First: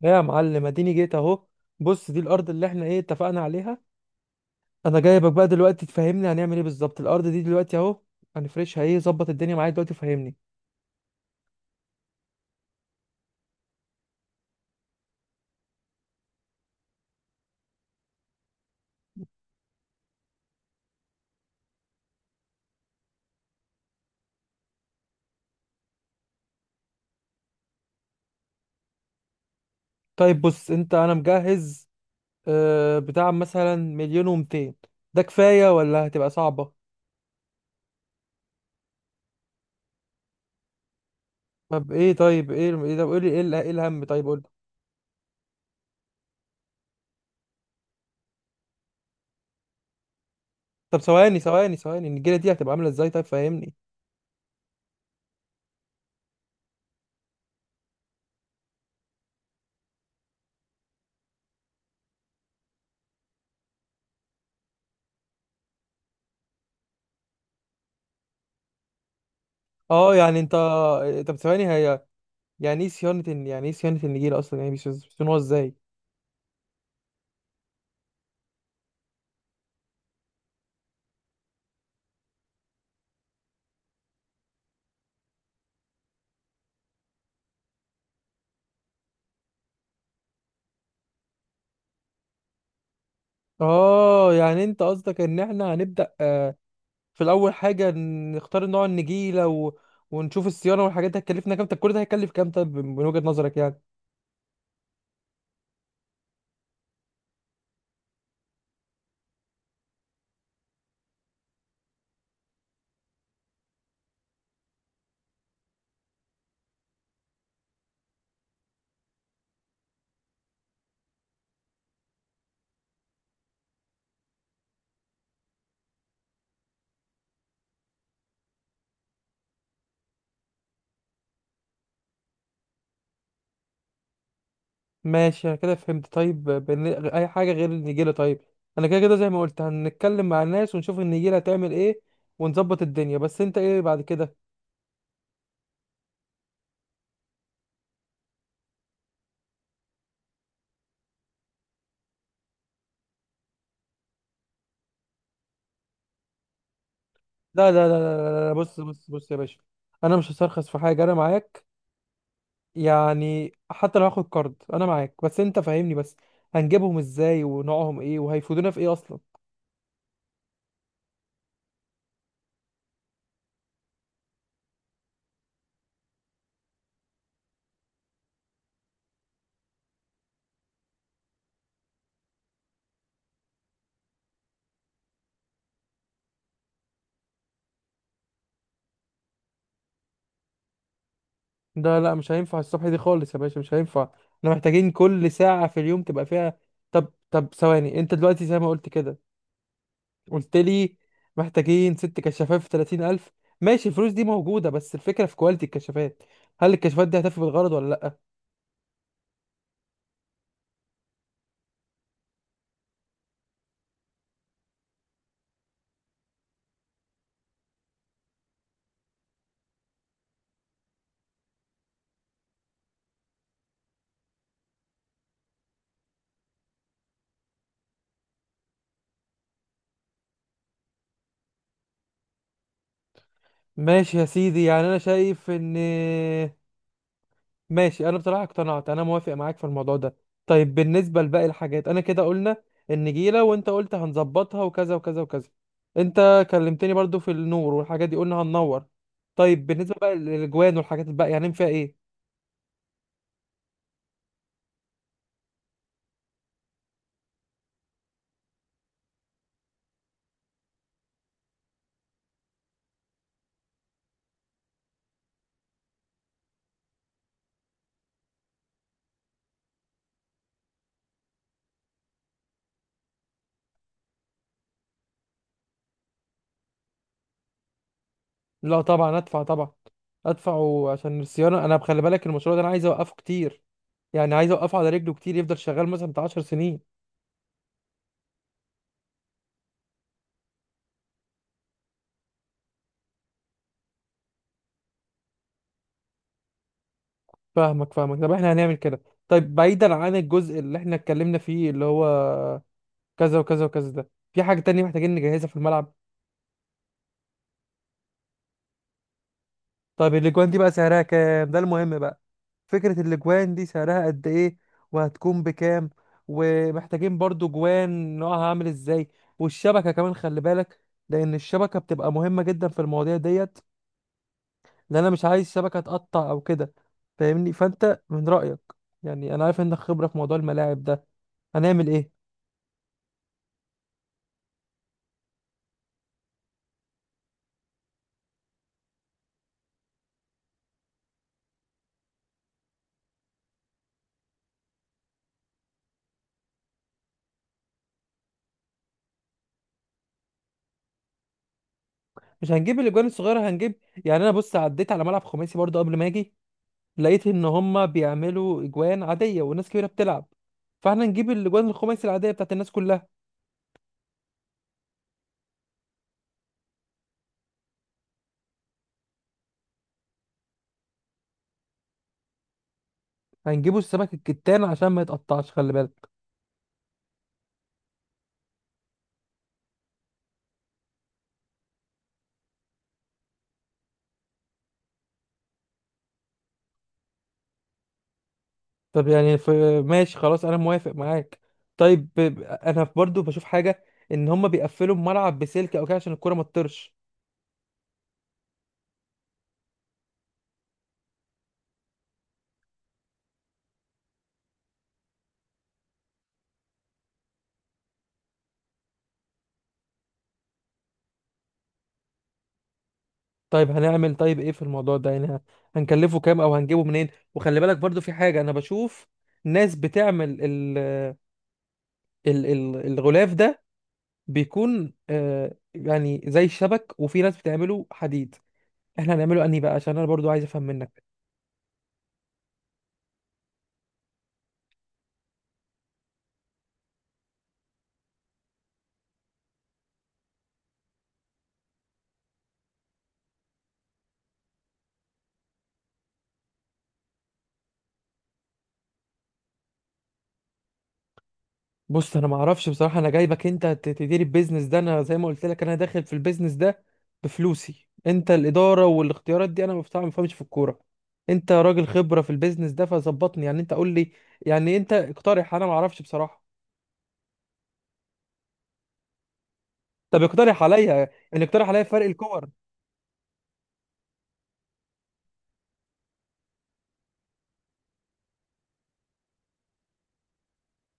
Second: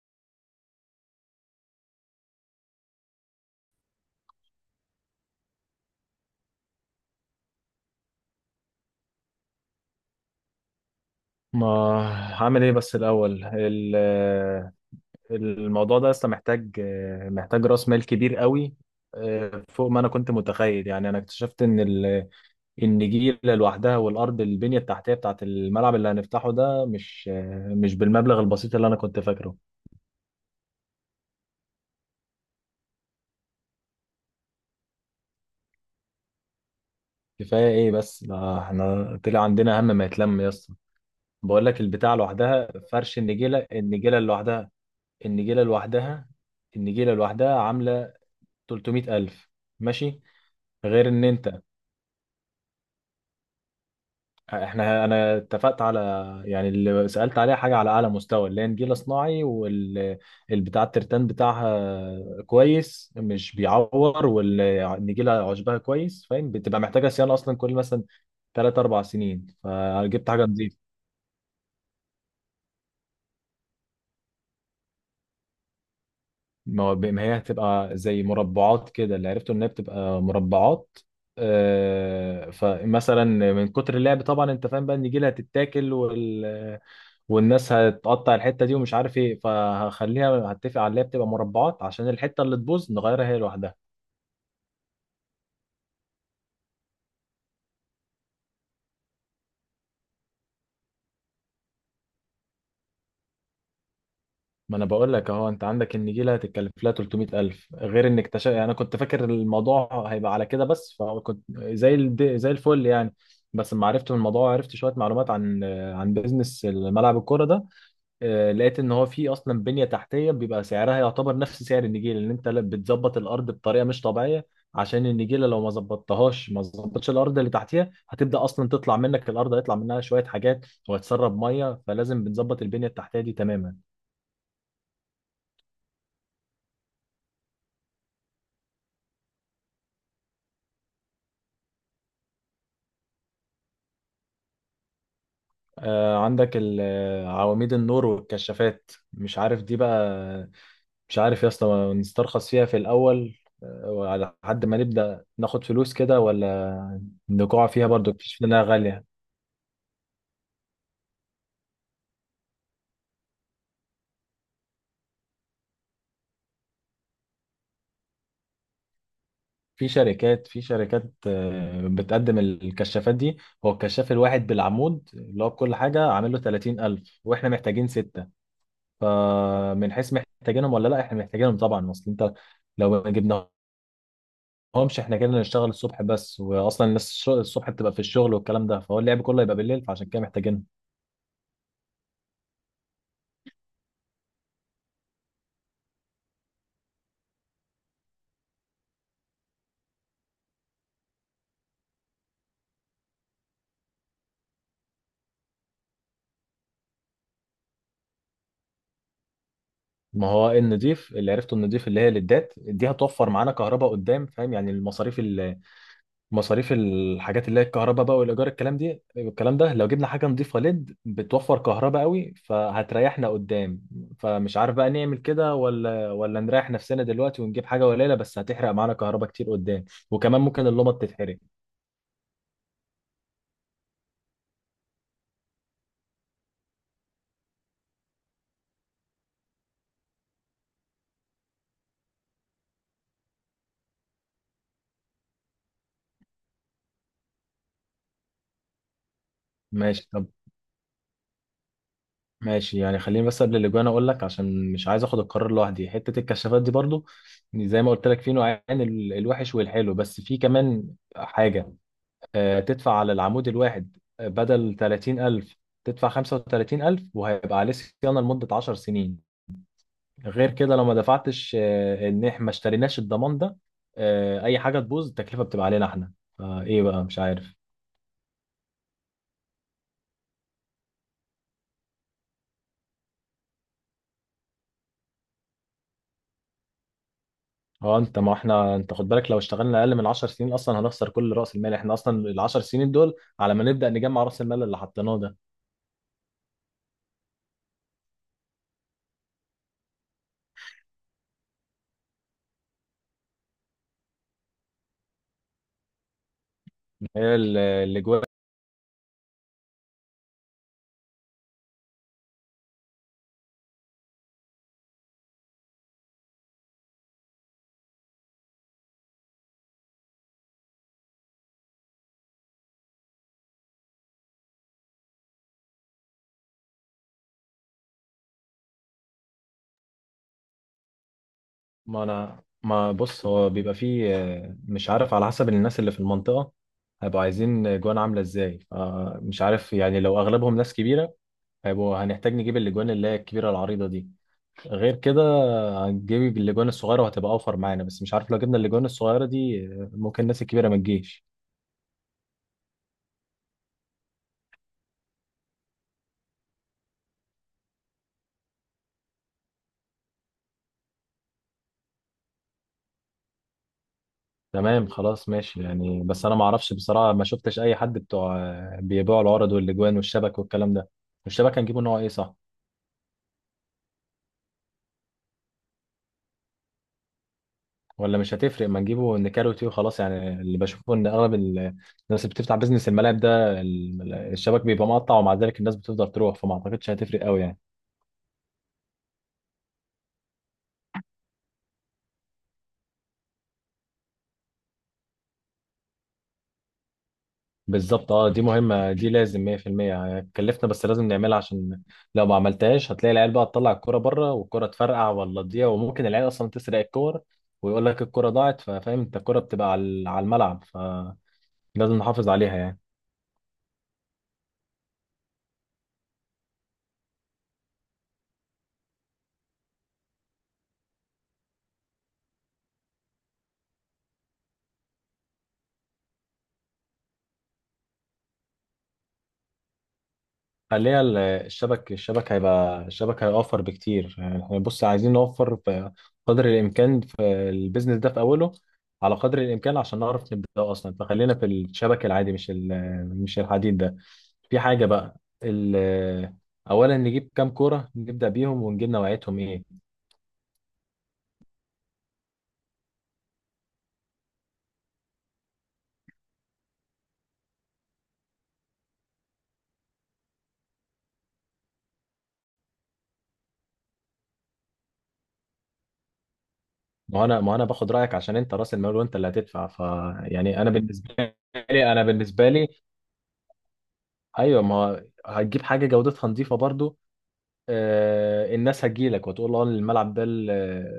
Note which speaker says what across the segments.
Speaker 1: لا يا معلم اديني جيت اهو. بص دي الارض اللي احنا اتفقنا عليها. انا جايبك بقى دلوقتي تفهمني هنعمل ايه بالظبط. الارض دي دلوقتي اهو هنفرشها ايه، ظبط الدنيا معايا دلوقتي فهمني.
Speaker 2: ما هعمل ايه بس الاول الموضوع ده لسه محتاج محتاج راس مال كبير قوي. فوق ما انا كنت متخيل. يعني انا اكتشفت ان النجيله لوحدها والارض البنيه التحتيه بتاعت الملعب اللي هنفتحه ده مش مش بالمبلغ البسيط اللي انا كنت فاكره.
Speaker 1: طيب بص، انت انا مجهز آه بتاع مثلا مليون ومتين، ده كفاية ولا هتبقى صعبة؟
Speaker 2: كفايه ايه؟ بس ده احنا طلع عندنا هم ما يتلم يا اسطى. بقول لك
Speaker 1: طب ايه،
Speaker 2: البتاع
Speaker 1: طيب
Speaker 2: لوحدها،
Speaker 1: ايه ايه، طب
Speaker 2: فرش
Speaker 1: قولي ايه
Speaker 2: النجيله،
Speaker 1: ايه الهم، طيب قولي.
Speaker 2: النجيله لوحدها النجيله لوحدها عامله 300000. ماشي،
Speaker 1: طب
Speaker 2: غير ان
Speaker 1: ثواني
Speaker 2: انت
Speaker 1: ثواني ثواني، النجيلة دي هتبقى عاملة ازاي طيب، فهمني.
Speaker 2: انا اتفقت على، يعني اللي سألت عليها، حاجة على اعلى مستوى، اللي هي نجيلة صناعي والبتاع الترتان بتاعها كويس مش بيعور، والنجيلة عشبها كويس فاهم، بتبقى محتاجة صيانة اصلا كل مثلا 3 4 سنين،
Speaker 1: اه
Speaker 2: فجبت
Speaker 1: يعني
Speaker 2: حاجة
Speaker 1: انت،
Speaker 2: نظيفة.
Speaker 1: طب ثواني هي يعني ايه صيانة يعني ايه صيانة النجيلة اصلا، يعني بيصونوها ازاي؟
Speaker 2: ما هي هتبقى زي مربعات كده، اللي عرفته ان هي بتبقى مربعات. فمثلا من كتر اللعب طبعا انت فاهم بقى النجيلة هتتاكل، والناس هتقطع الحته دي ومش عارف ايه، فهخليها هتفق عليها بتبقى مربعات عشان الحته اللي تبوظ نغيرها هي لوحدها.
Speaker 1: اه يعني انت قصدك ان احنا هنبدأ في الاول حاجة، نختار نوع النجيلة ونشوف الصيانة والحاجات دي هتكلفنا كام. طب كل ده هيكلف كام، طب من وجهة نظرك يعني؟
Speaker 2: ما انا بقول لك اهو، انت عندك النجيله هتتكلف لها 300000 غير انك يعني انا كنت فاكر الموضوع هيبقى على كده بس، فكنت زي الفل يعني. بس لما عرفت من الموضوع، عرفت شويه معلومات عن بيزنس ملعب الكوره ده. لقيت ان هو في اصلا بنيه تحتيه بيبقى سعرها يعتبر نفس سعر النجيله، لان انت بتظبط الارض بطريقه مش طبيعيه. عشان النجيله لو ما ظبطتهاش، ما ظبطتش الارض اللي تحتيها هتبدا اصلا تطلع منك الارض، هيطلع منها شويه حاجات وهتسرب ميه، فلازم بنظبط البنيه التحتيه دي تماما.
Speaker 1: ماشي، انا كده فهمت. طيب اي حاجة غير النجيلة طيب؟ انا كده كده زي ما قلت هنتكلم مع الناس ونشوف النجيلة هتعمل ايه ونظبط الدنيا، بس انت ايه بعد كده؟
Speaker 2: عندك عواميد النور والكشافات، مش عارف دي بقى، مش عارف يا اسطى نسترخص فيها في الاول، وعلى حد ما نبدا ناخد فلوس كده، ولا نقع
Speaker 1: لا
Speaker 2: فيها
Speaker 1: لا لا لا,
Speaker 2: برضو
Speaker 1: لا,
Speaker 2: اكتشفنا
Speaker 1: لا
Speaker 2: انها
Speaker 1: بص
Speaker 2: غاليه.
Speaker 1: بص بص يا باشا، انا مش هسترخص في حاجة، انا معاك. يعني حتى لو هاخد كارد انا معاك، بس انت فاهمني، بس هنجيبهم ازاي ونوعهم ايه وهيفيدونا في ايه اصلا؟
Speaker 2: في شركات بتقدم الكشافات دي. هو الكشاف الواحد بالعمود اللي هو بكل حاجة عامل له 30000، واحنا محتاجين ستة. فمن حيث محتاجينهم ولا لا، احنا محتاجينهم طبعا. اصل انت لو ما جبناهمش، احنا كده نشتغل الصبح بس، واصلا الناس الصبح بتبقى في الشغل والكلام ده، فهو اللعب كله يبقى بالليل، فعشان كده محتاجينهم.
Speaker 1: ده لا، مش هينفع الصبح دي خالص يا باشا، مش هينفع. احنا محتاجين كل ساعة في اليوم تبقى فيها. طب طب ثواني، انت دلوقتي زي ما قلت كده قلت لي محتاجين ست كشافات في 30000. ماشي، الفلوس دي موجودة، بس الفكرة في كواليتي الكشافات. هل الكشافات دي هتفي بالغرض ولا لا؟
Speaker 2: ما هو النضيف اللي عرفته، النضيف اللي هي الليدات دي، هتوفر معانا كهرباء قدام فاهم، يعني المصاريف، مصاريف الحاجات اللي هي الكهرباء بقى والايجار الكلام ده، لو جبنا حاجه نضيفه ليد بتوفر كهرباء قوي فهتريحنا قدام. فمش عارف بقى نعمل كده، ولا نريح نفسنا دلوقتي ونجيب حاجه قليله بس هتحرق معانا كهرباء كتير قدام، وكمان ممكن اللمبه تتحرق.
Speaker 1: ماشي يا سيدي، يعني انا شايف ان، ماشي، انا بصراحه اقتنعت، انا موافق معاك في الموضوع ده. طيب بالنسبه لباقي الحاجات، انا كده قلنا النجيله وانت قلت هنظبطها وكذا وكذا وكذا. انت كلمتني برضو في النور والحاجات دي، قلنا هننور. طيب بالنسبه
Speaker 2: ماشي.
Speaker 1: بقى
Speaker 2: طب
Speaker 1: للاجوان والحاجات الباقيه هنعمل فيها ايه؟
Speaker 2: ماشي، يعني خليني بس قبل الاجوان اقول لك، عشان مش عايز اخد القرار لوحدي، حته الكشافات دي برضو، زي ما قلت لك في نوعين، الوحش والحلو، بس في كمان حاجه، تدفع على العمود الواحد، بدل 30000 تدفع 35000، وهيبقى عليه صيانة لمدة 10 سنين. غير كده لو ما دفعتش، ان احنا ما اشتريناش الضمان ده، اي حاجة تبوظ التكلفة بتبقى علينا احنا. فايه بقى؟ مش عارف.
Speaker 1: لا طبعا ادفع، طبعا ادفع عشان الصيانه. انا بخلي بالك المشروع ده انا عايز اوقفه كتير، يعني عايز اوقفه على رجله كتير، يفضل شغال مثلا بتاع 10 سنين.
Speaker 2: اه. انت ما احنا انت خد بالك، لو اشتغلنا اقل من 10 سنين اصلا هنخسر كل راس المال. احنا اصلا ال 10 سنين دول على ما نبدأ نجمع راس المال اللي حطيناه ده.
Speaker 1: فاهمك فاهمك. طب احنا هنعمل كده. طيب بعيدا عن الجزء اللي احنا اتكلمنا فيه اللي هو كذا وكذا وكذا، ده في حاجة تانية محتاجين نجهزها في الملعب؟
Speaker 2: هي اللي جوه.
Speaker 1: طيب الاجوان دي بقى سعرها كام، ده المهم بقى. فكرة الاجوان دي سعرها قد ايه وهتكون بكام؟ ومحتاجين برضو جوان نوعها عامل ازاي، والشبكة كمان خلي بالك، لان الشبكة بتبقى مهمة جدا في المواضيع ديت، لان انا مش عايز شبكة تقطع او كده. فاهمني؟ فانت من رأيك، يعني انا عارف انك خبرة في موضوع الملاعب ده، هنعمل
Speaker 2: ما
Speaker 1: ايه؟
Speaker 2: انا ما بص هو بيبقى فيه، مش عارف على حسب الناس اللي في المنطقة هيبقوا عايزين جوان عاملة ازاي. فمش عارف يعني، لو اغلبهم ناس كبيرة، هنحتاج نجيب الاجوان اللي هي الكبيرة العريضة دي. غير كده هنجيب الاجوان الصغيرة وهتبقى اوفر معانا، بس مش عارف لو جبنا الاجوان الصغيرة دي، ممكن الناس الكبيرة ما تجيش.
Speaker 1: مش هنجيب الاجوان الصغيرة، هنجيب، يعني انا بص عديت على ملعب خماسي برضو قبل ما اجي، لقيت ان هم بيعملوا اجوان عاديه وناس كبيره بتلعب، فاحنا نجيب الاجوان الخماسي العاديه بتاعت الناس كلها.
Speaker 2: تمام خلاص ماشي يعني، بس انا ما اعرفش بصراحة، ما شفتش اي حد بتوع بيبيعوا العرض والاجوان والشبك والكلام ده. الشبك هنجيبه نوع ايه؟ صح
Speaker 1: هنجيبوا السمك الكتان عشان ما يتقطعش، خلي بالك.
Speaker 2: ولا مش هتفرق؟ ما نجيبه نكاروتي وخلاص، يعني اللي بشوفه ان اغلب الناس اللي بتفتح بيزنس الملاعب ده، الشبك بيبقى مقطع ومع ذلك الناس بتفضل تروح، فما اعتقدش هتفرق قوي يعني.
Speaker 1: طب يعني ماشي خلاص، انا موافق معاك. طيب انا برضو بشوف حاجه، ان هم بيقفلوا الملعب بسلك او كده عشان الكره ما تطرش.
Speaker 2: بالظبط، اه، دي مهمة، دي لازم 100%. هتكلفنا بس لازم نعملها، عشان لو ما عملتهاش هتلاقي العيال بقى تطلع الكرة بره والكرة تفرقع ولا تضيع، وممكن العيال اصلا تسرق الكور ويقول لك الكرة ضاعت. ففاهم انت الكرة بتبقى على الملعب، فلازم نحافظ عليها يعني.
Speaker 1: طيب هنعمل، طيب ايه في الموضوع ده يعني هنكلفه كام او هنجيبه منين؟ وخلي بالك برضو في حاجه انا بشوف ناس بتعمل الغلاف ده بيكون آه يعني زي الشبك، وفي ناس بتعمله حديد. احنا هنعمله انهي بقى، عشان انا برضو عايز افهم
Speaker 2: خليها
Speaker 1: منك.
Speaker 2: الشبك هيبقى، الشبك هيوفر بكتير. يعني احنا بص عايزين نوفر في قدر الامكان في البيزنس ده في اوله، على قدر الامكان، عشان نعرف نبدا اصلا. فخلينا في الشبك العادي، مش الحديد ده. في حاجه بقى، ال- اولا نجيب كام كوره نبدا بيهم ونجيب نوعيتهم ايه؟
Speaker 1: بص انا ما اعرفش بصراحه، انا جايبك انت تدير البيزنس ده، انا زي ما قلت لك انا داخل في البيزنس ده بفلوسي. انت الاداره والاختيارات دي، انا ما بصراحة ما بفهمش في الكوره. انت راجل خبره في البيزنس ده، فظبطني يعني، انت قول لي، يعني انت اقترح، انا ما اعرفش بصراحه.
Speaker 2: ما هو انا باخد رايك عشان انت راس المال وانت اللي هتدفع.
Speaker 1: طب اقترح
Speaker 2: يعني انا
Speaker 1: عليا،
Speaker 2: بالنسبه
Speaker 1: ان اقترح عليا
Speaker 2: لي،
Speaker 1: فرق الكور.
Speaker 2: ايوه. ما هو هتجيب حاجه جودتها نظيفه برضو، الناس هتجيلك وتقول له اه، الملعب ده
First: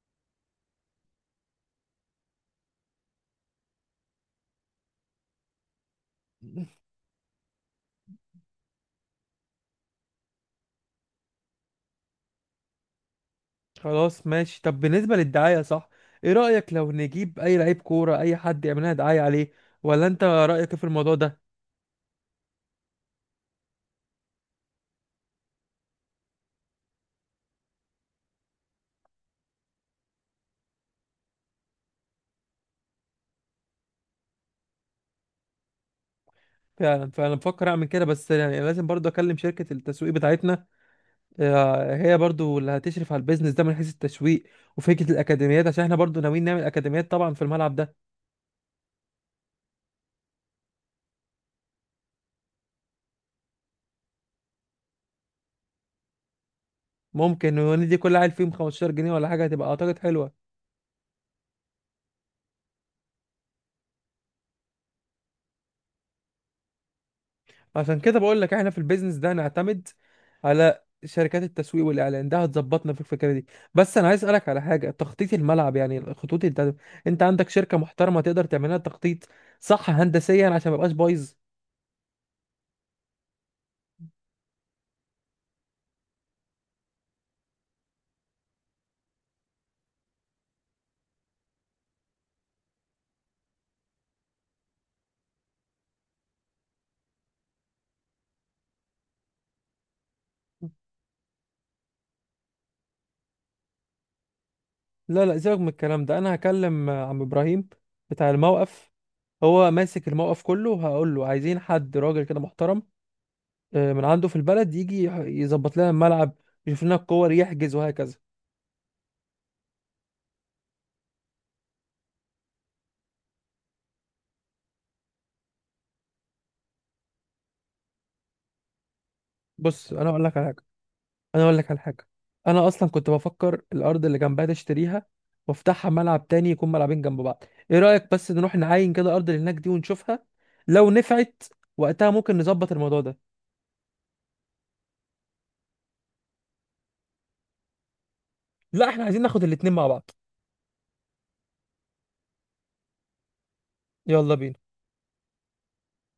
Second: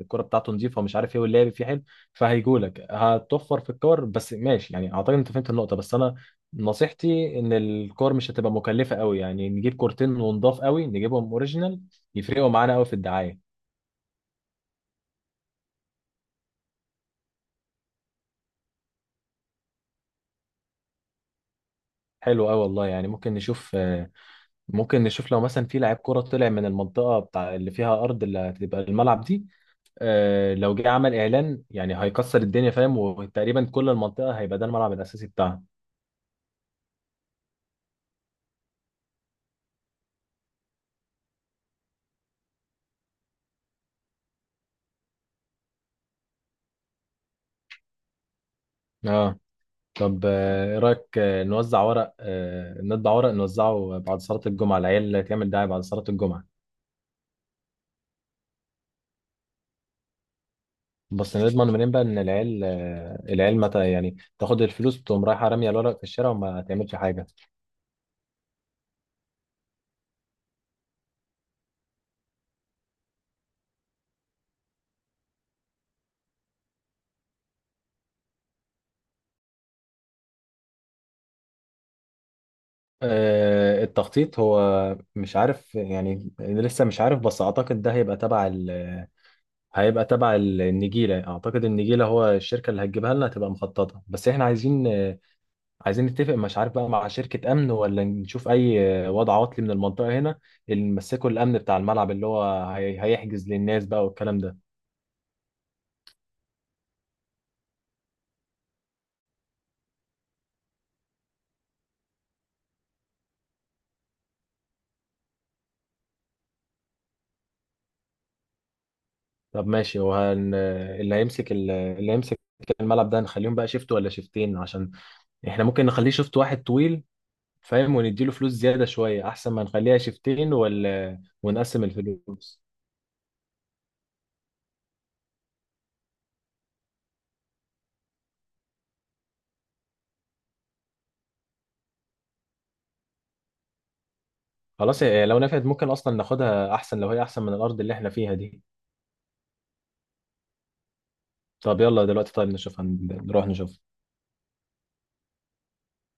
Speaker 2: الكرة بتاعته نظيفة ومش عارف ايه، واللعب فيه حلو. فهيجولك هتوفر في الكور، بس ماشي يعني اعتقد انت فهمت النقطة. بس انا نصيحتي ان الكور مش هتبقى مكلفة قوي، يعني نجيب كورتين ونضاف قوي، نجيبهم اوريجينال يفرقوا معانا قوي في الدعاية.
Speaker 1: خلاص ماشي. طب بالنسبة للدعاية صح، ايه رأيك لو نجيب اي لعيب كورة اي حد يعمل لنا دعاية عليه، ولا انت رأيك إيه في الموضوع ده؟
Speaker 2: حلو قوي والله، يعني ممكن نشوف، لو مثلا في لاعب كرة طلع من المنطقة بتاع اللي فيها أرض اللي هتبقى الملعب دي، لو جه عمل إعلان يعني هيكسر الدنيا فاهم، وتقريبا كل المنطقة هيبقى ده الملعب الأساسي بتاعها.
Speaker 1: فعلا، فانا بفكر اعمل كده، بس يعني لازم برضو اكلم شركة التسويق بتاعتنا. هي برضو اللي هتشرف على البيزنس ده من حيث التسويق وفكرة الاكاديميات، عشان احنا برضو ناويين نعمل اكاديميات طبعا في الملعب ده.
Speaker 2: اه. طب ايه رايك، نوزع ورق آه، نطبع ورق نوزعه بعد صلاه الجمعه، العيال تعمل دعايه بعد صلاه الجمعه؟
Speaker 1: ممكن وندي كل عيل فيهم 15 جنيه ولا حاجة، هتبقى اعتقد حلوة.
Speaker 2: بس نضمن منين بقى ان العيال متى يعني تاخد الفلوس تقوم رايحه راميه الورق في الشارع وما تعملش حاجه؟
Speaker 1: عشان كده بقول لك احنا في البيزنس ده نعتمد على شركات التسويق والاعلان، ده هتظبطنا في الفكره دي. بس انا عايز اسالك على حاجه، تخطيط الملعب يعني الخطوط، انت انت عندك شركه محترمه تقدر تعملها تخطيط صح هندسيا عشان ما يبقاش بايظ؟
Speaker 2: التخطيط هو، مش عارف يعني، لسه مش عارف، بس اعتقد ده هيبقى تبع النجيله. اعتقد النجيله، هو الشركه اللي هتجيبها لنا هتبقى مخططه، بس احنا عايزين، نتفق مش عارف بقى مع شركة أمن، ولا نشوف أي وضع عطلي من المنطقة هنا اللي نمسكوا الأمن بتاع الملعب، اللي هو هيحجز للناس بقى والكلام ده.
Speaker 1: لا، سيبك من الكلام ده، انا هكلم عم ابراهيم بتاع الموقف. هو ماسك الموقف كله، وهقول له عايزين حد راجل كده محترم من عنده في البلد يجي يظبط لنا الملعب، يشوف لنا الكور، يحجز، وهكذا.
Speaker 2: طب ماشي. وهن اللي هيمسك الملعب ده، نخليهم بقى شيفت ولا شيفتين؟ عشان احنا ممكن نخليه شيفت واحد طويل فاهم، ونديله فلوس زيادة شوية أحسن ما
Speaker 1: بص
Speaker 2: نخليها
Speaker 1: انا اقول لك على
Speaker 2: شيفتين
Speaker 1: حاجه،
Speaker 2: ولا
Speaker 1: انا اقول لك على
Speaker 2: ونقسم
Speaker 1: حاجه.
Speaker 2: الفلوس.
Speaker 1: انا اصلا كنت بفكر الارض اللي جنبها تشتريها وافتحها ملعب تاني، يكون ملعبين جنب بعض. ايه رايك بس نروح نعاين كده الارض اللي هناك دي ونشوفها، لو نفعت وقتها ممكن نظبط الموضوع ده.
Speaker 2: خلاص، لو نفعت ممكن أصلا ناخدها، أحسن لو هي أحسن من الأرض اللي احنا فيها دي.
Speaker 1: لا احنا عايزين ناخد الاتنين مع بعض.
Speaker 2: طب يلا دلوقتي، طيب نشوف، نروح نشوف.
Speaker 1: يلا بينا.